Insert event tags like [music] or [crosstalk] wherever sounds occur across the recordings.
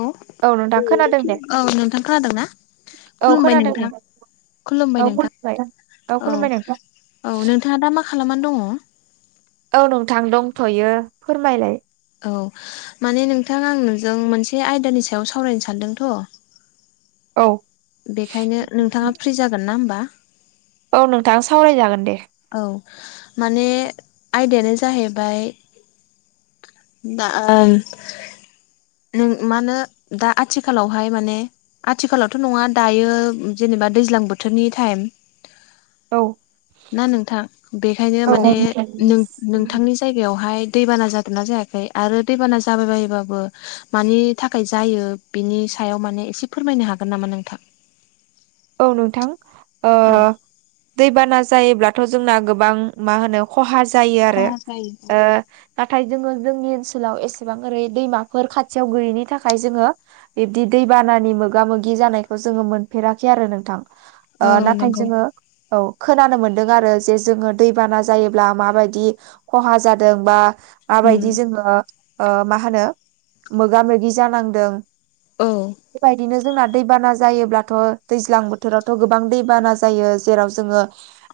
औ नोंथां खोनादों दे औ नोंथां खादोंना? औ खुलुमबाय खोनादों दे नोंथां खुलुमबाय औ नोंथां खुलुमबाय औ खुलुमबाय नोंथां औ नोंथाङा दा मा खालामनानै दङ? औ नोंथां दंथयो फोरमायलाय औ माने नोंथां आं नोंजों मोनसे आयदानि सायाव सावरायनो सानदोंथ औ बेखायनो नोंथाङा फ्रि जागोन ना होमबा औ नोंथां सावरायजागोन दे औ माने आयदायानो जाहैबाय दा नों मा होनो दा आथिखालावहाय माने आथिखालावथ नङा दायो जेनेबा दैज्लां बोथोरनि टाइम औ ना नोंथां बेखायनो औ माने नों नोंथांनि जायगायावहाय दैबाना जादोंना जायाखै आरो दैबाना जाबाय बायोबाबो मानि थाखाय जायो बिनि सायाव माने एसे फोरमायनो हागोन नामा नोंथां औ नोंथां ओ औ दैबाना जायोब्लाथ जोंना गोबां मा होनो खहा जायो आरो खहा जायो। ओ नाथाय जोङो जोंनि ओनसोलाव एसेबां ओरै दैमाफोर खाथियाव गैयैनि थाखाय जोङो बिबदि दैबानानि मोगा मोगि जानायखौ जोङो मोनफेरा खै आरो नोंथां ओ औ नाथाय नंगौ जोङो औ खोनानो मोनदों आरो जे जोङो दैबाना जायोब्ला माबायदि खहा जादों बा माबायदि उम जोङो ओ मा होनो मोगा मोगि जानांदों औ बेबायदिनो जोंना दैबाना जायोब्लाथ दैज्लां बोथोरावथ गोबां दैबाना जायो जेराव जोङो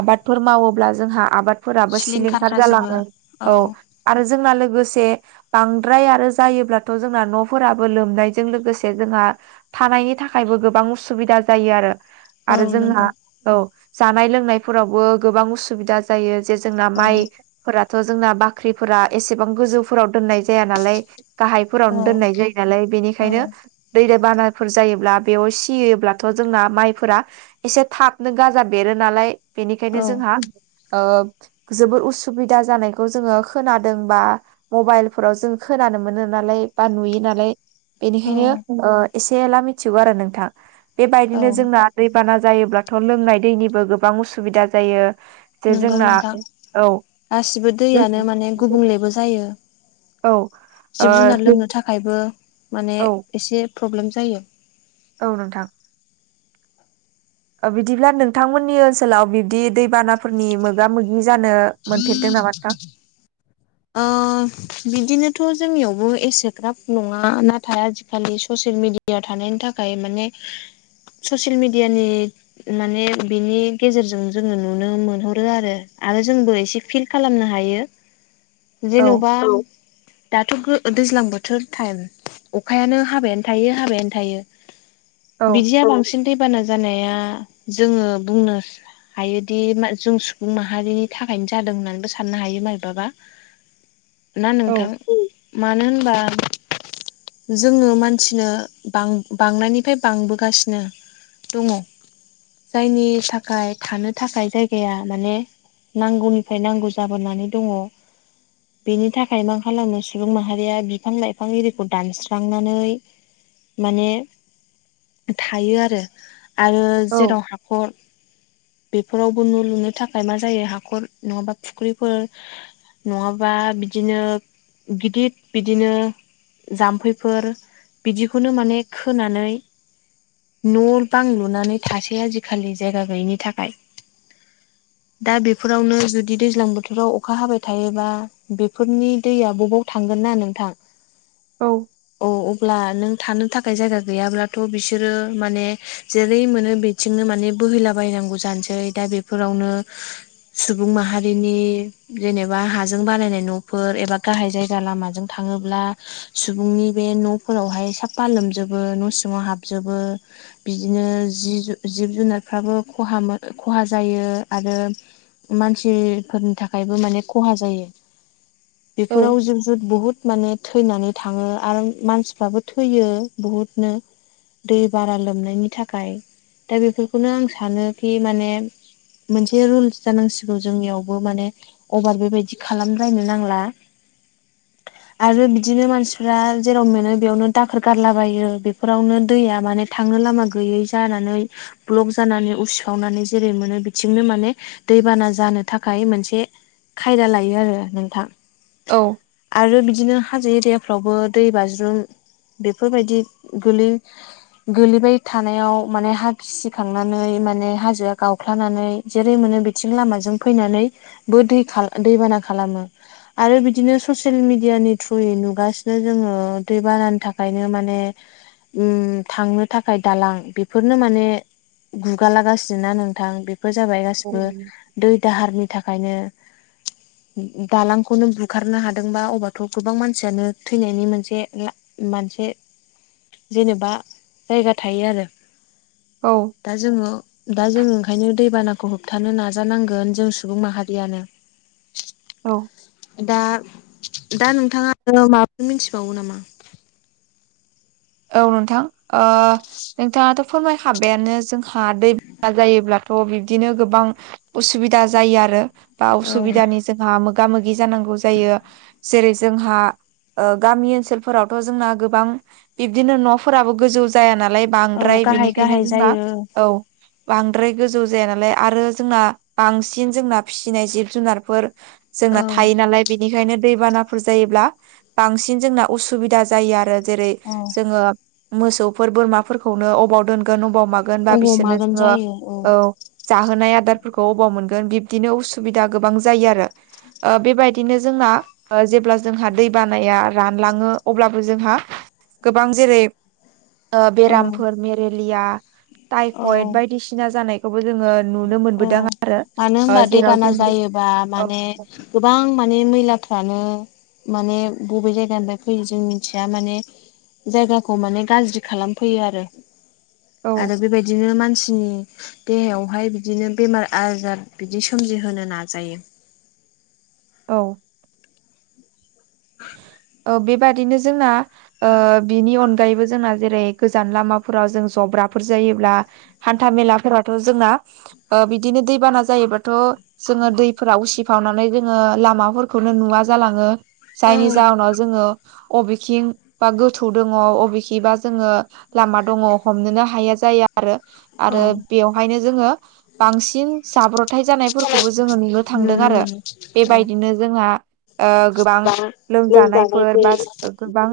आबादफोर मावोब्ला जोंहा आबाद फोराबो सिलिंखार जालाङो औ आरो जोंना लोगोसे बांद्राय आरो जायोब्लाथ जोंना न'फोराबो लोमनायजों लोगोसे जोंहा थानायनि थाखायबो गोबां उसुबिदा जायोआरो औ आरो जोंहा नंगौ औ जानाय लोंनायफोरावबो गोबां उसुबिदा जा जायो जे जोंना औ माइ फोराथ जोंना बाख्रिफोरा एसेबां गोजौफोराव दोननाय जाया नालाय औ गाहायफोरावनो दोननाय जायो नालाय औ बेनिखायनो दै बानाफोर जायोब्ला बेयाव सियोब्ला थ जोंना माइफोरा एसे थाबनो गाजा बेरो नालाय बेनिखायनो औ जोंहा ओ जोबोर उसुबिदा जानायखौ जोङो खोनादों बा मबाइलफोराव जों खोनानो मोनो नालाय बा नुयो नालाय औ बेनिखायनो ओ एसे एला मिथिगौ आरो नोंथां औ बेबायदिनो जोंना दैबाना जायोब्लाथ लोंनाय दैनिबो गोबां उसुबिदा जायो जे नोंगौ जोंना नोंथां औ गासिबो औ दैयानो माने गुबुंलेबो जा जायो ओ जिब जुनार लोंनो थाखायबो माने औ एसे प्रब्लेम जायो औ नोंथां बिदिब्ला नोंथांमोननि ओनसोलाव बिब्दि दैबानाफोरनि मोगा मोगि जानो मोनफेरदों नामा नोंथां ओ बिदिनोथ जोंनियावबो एसेग्राब नङा नाथाय आजिखालि ससियेल मिडिया थानायनि थाखाय माने ससियेल मिडियानि माने बिनि गेजेरजों जोङो नुनो मोनहरो आरो आरो जोंबो एसे फिल खालामनो हायो औ जेनेबा दाथ गो दैज्लां बोथोर टाइम अखायानो हाबायानो थायो हाबायानो थायो औ बिदिया बांसिन दैबाना जानाया जोङो बुंनो हायोदि मा जों सुबुं माहारिनि थाखायनो जादों होननानैबो साननो हायो मारैबाबा। ना औ नोंथां मानो होनबा जोङो मानसिनो बां बांनायनिफाय बांबोगासिनो दंङ। जायनि थाखाय थानो थाखाय जायगाया माने नांगौनिफाय नांगौ जाबोनानै दङ। बिनि थाखाय मा खालामनो सुबुं माहारिया बिफां लाइफां इरिखौ दानस्रांनानै माने थायो आरो। आरो औ जेराव हाखर बे फोरावबो न' लुनो थाखाय मा जायो हाखर नङाबा फुख्रिफोर नङा बा बिदिनो गिदिद बिदिनो जाम्फैफोर बिदिखौनो माने खोनानै न' बां लुनानै थासै आजिखालि जायगा गैयिनि थाखाय। दा बेफोरावनो जुदि दैज्लां बोथोराव अखा हाबाय थायोबा बेफोरनि दैया बबाव थांगोन ना नोंथां। औ। औ अब्ला नों थानो थाखाय जायगा गैयाब्लाथ' बिसोरो माने जेरै मोनो बे थिंनो माने बोहैलाबायायनांगौ जानसै। दा बेफोरावनो सुबुं माहारिनि जेनेबा हाजों बानायनाय न'फोर एबा गाहाय जायगा लामाजों थाङोब्ला सुबुंनि बे न'फोरावहाय साफा लोमजोबो न' सिङाव हाबजोबो। बिदिनो जि जिब जुनारफ्राबो खहा मो खहा जायो आरो मानसिफोरनि थाखायबो माने खहा जायो। बेफोराव जिब जुद बुहुत माने थैनानै थाङो आरो मानसिफ्राबो थैयो बुहुदनो। दै बाना लोमनायनि थाखाय दा बेफोरखौनो आं सानोखि माने मोनसे रुलस जानांसिगौ जोंनियावबो माने अभार बेबायदि खालाम लायनो नांला आरो बिदिनो मानसिफ्रा जेराव मोनो बेयावनो दाखोर गारलाबायो बेफोरावनो दैया माने थांनो लामा गैयै जानानै ब्लक जानानै उसिफावनानै जेरै मोनो बिथिंनो माने दैबाना जानो थाखाय मोनसे खायदा लायो आरो नोंथां। औ। आरो बिदिनो हाजो एरियाफ्रावबो दै बाज्रुम बेफोरबायदि गोलै गोलैबाय थानायाव माने हा गिसिखांनानै माने हाजोआ गावख्लानानै जेरै मोनो बिथिं लामाजों फैनानै बो दै खा दैबाना खालामो। आरो बिदिनो ससियेल मेडियानि थ्रुयै नुगासिनो जोङो दै बानानि थाखायनो माने उम थांनो थाखाय दालां बेफोरनो माने गुगालागासिनो ना नोंथां बेफोर जाबाय गासिबो दै दाहारनि थाखायनो दालांखौनो बुखारनो हादोंबा अबाथ' गोबां मानसियानो थैनायनि मोनसे ला मानसे जेनेबा जायगा थायो आरो। औ दा जोङो दा जोङो ओंखायनो दैबानाखौ होबथानो नाजानांगोन जों सुबुं माहारियानो। औ। दा दा नोंथाङा ओ माबाफोर मिनथिबावो नामा? औ नोंथां। ओ नोंथाङाथ' फोरमायखाबायानो जोंहा दै बाना जायोब्लाथ' बिब्दिनो गोबां उसुबिदा जायो आरो बा औ उसुबिदानि जोंहा मोगा मोगि जानांगौ जायो। जेरै जोंहा गामि ओनसोलफोरावथ' जोंना गोबां बिबदिनो न'फोराबो गोजौ जाया नालाय औ बांद्राय गाहाय बिनिखायनो गाहाय जोंना जायो औ बांद्राय गोजौ जाया नालाय आरो जोंना बांसिन जोंना फिसिनाय जिब जुनारफोर औ जोंना थायो नालाय बेनिखायनो दैबानाफोर जायोब्ला बांसिन जोंना उसुबिदा जायो आरो जेरै जोङो मोसौफोर, बोरमाफोरखौनो अबाव दोनगोन अबाव मा गोन बा अबाव बिसोरनो मागोन जोङो जायो औ जाहोनाय आदारफोरखौ अबाव मोनगोन बिब्दिनो उसुबिदा गोबां जायो आरो ओ बेबायदिनो जोंना ओ जेब्ला जोंहा दै बानाया रानलाङो अब्लाबो जोंहा गोबां जेरै ओ औ बेरामफोर मेरेलिया, औ टाइफयेद बायदिसिना सिना जानायखौबो जोङो नुनो औ मोनबोदों आरो मानो ओ होनबा जेराव दैबाना जोङो जायोबा माने औ गोबां माने मैलाफ्रानो माने बबे जायगानिफ्राय फैयो जों मिथिया माने जायगाखौ माने गाज्रि खालामफैयो आरो। औ आरो बेबायदिनो मानसिनि देहायाव हाय बिदिनो बेमार-आजार बिदि सोमजिहोनो नाजायो। औ ओ बेबादिनो जोंना ओ बिनि अनगायैबो जोंना जेरै गोजान लामाफोराव जों जब्राफोर जायोब्ला हान्था-मेलाफोराथ' जोंना ओ बिदिनो दैबाना जायोबाथ' जोङो दैफोरा उसिफावनानै जोङो लामाफोरखौनो नुवा जालाङो जायनि औ जाहोनाव जोङो अबेखिं बा गोथौ दङ' बबेखिबा जोङो लामा दङ' हमनोनो हाया जायो आरो आरो बेवहायनो जोङो बांसिन जाब्र'थाय जानायफोरखौबो जोङो नुनो थांदों आरो औ बेबायदिनो जोंहा ओ गोबां बा लोमजानायफोर बा गोबां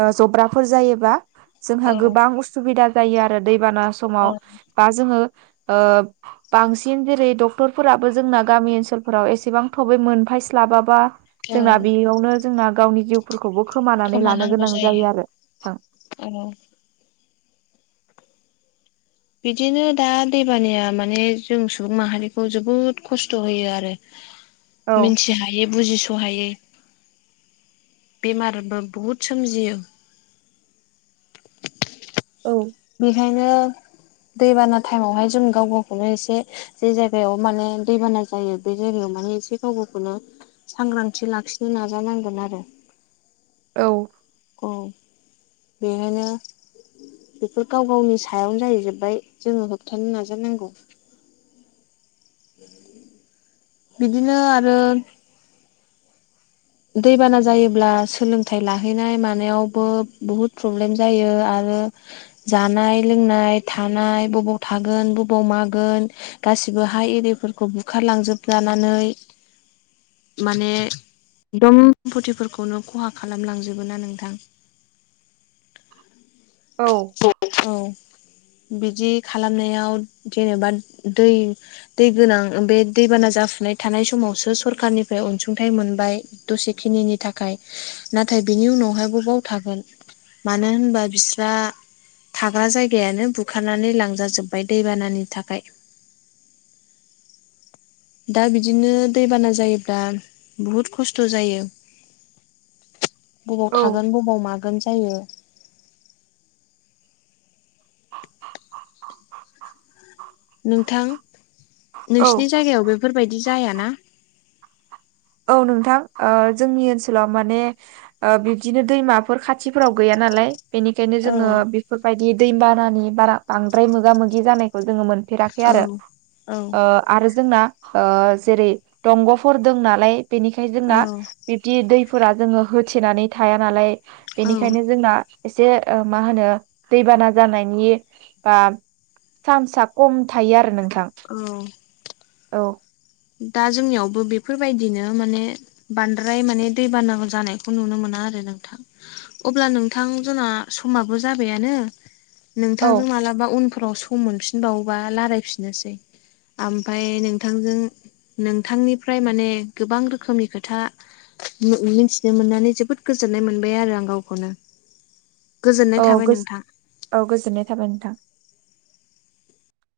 ओ जब्राफोर जायोबा जोंहा औ गोबां सुबिदा जायो आरो दैबाना औ समाव बा जोङो ओ बांसिन जेरै डक्टरफोराबो जोंना गामि ओनसोलफोराव एसेबां थाबै मोनफैस्लाबाबा औ जोंना बेयावनो जोंना गावनि जिउफोरखौबो खोमानानै लानो गोनां जायो आरो नोंथां ओम बिदिनो दा दैबानिया माने जों सुबुं माहारिखौ जोबोद खस्थ' होयो आरो औ मिनथि हायै बुजिस' हायै बेमारबो बुहुद सोमजियो औ बेखायनो दैबाना थाइमावहाय जों गाव गावखौनो एसे जे जायगायाव माने दैबाना जायो बे जायगायाव माने एसे गाव गावखौनो सांग्रांथि लाखिनो नाजानांगोन आरो औ औ बेखायनो बेफोर गाव गावनि सायावनो जाहैजोब्बाय जोङो होबथानो नाजानांगौ [inaudible] बिदिनो आरो दैबाना जायोब्ला सोलोंथाइ लाहैनाय मानायावबो बहुद प्रब्लेम जायो आरो जानाय-लोंनाय, थानाय बबाव थागोन, बबाव मागोन गासिबो हा एरिफोरखौ बुखारलांजोबजानानै माने दन सम्पथिफोरखौनो ख'हा खालामलांजोबो ना नोंथां? [inaudible] औ औ बिदि खालामनायाव जेनेबा दै दै गोनां बे दैबाना जाफुबानाय थानाय समावसो सरखारनिफ्राय अनसुंथाइ मोनबाय दसेखिनिनि थाखाय नाथाय बिनि उनावहाय बबाव थागोन मानो होनबा बिस्रा थाग्रा जायगायानो बुखारनानै लांजाजोबबाय दैबानानि थाखाय दा बिदिनो दैबाना जायोब्ला बुहुत खस्थ' खस्थ' जायो बबाव औ थागोन बबाव मागोन जायो। नोंथां औ नोंसिनि जायगायाव बेफोरबायदि जायाना? औ नोंथां ओ जोंनि ओनसोलाव माने ओ बिबदिनो दैमाफोर खाथिफोराव गैया नालाय। बेनिखायनो औ जोङो बेफोरबायदि दैबानानि बारा बांद्राय मोगा मोगि जानायखौ जोङो मोन फेराखै आरो औ औ ओ आरो जोंना ओ जेरै दंग'फोर दंना नालाय बेनिखायनो जोंना बिब्दि दैफोरा जोङो होथेनानै थाया नालाय। औ बेनिखायनो जोंना एसे ओ मा होनो दैबाना जानायनि बा चान्सआ खम थायो आरो नोंथां। औ औ दा जोंनियावबो बेफोरबायदिनो माने बांद्राय माने दैबाना जानायखौ नुनो मोना आरो नोंथां। अब्ला नोंथां जोंना समाबो जाबायानो औ नोंथांजों मालाबा उन फोराव सम मोनफिनबावोबा रायलायफिननोसै ओमफफ्राय नोंथां जों नोंथांनिफ्राय माने गोबां रोखोमनि खोथा मिथिनो मोननानै जोबोद गोजोननाय मोनबाय आरो आं गावखौनो। गोजोननाय औ थाबाय नोंथां औ गोजोननाय थाबाय नोंथां।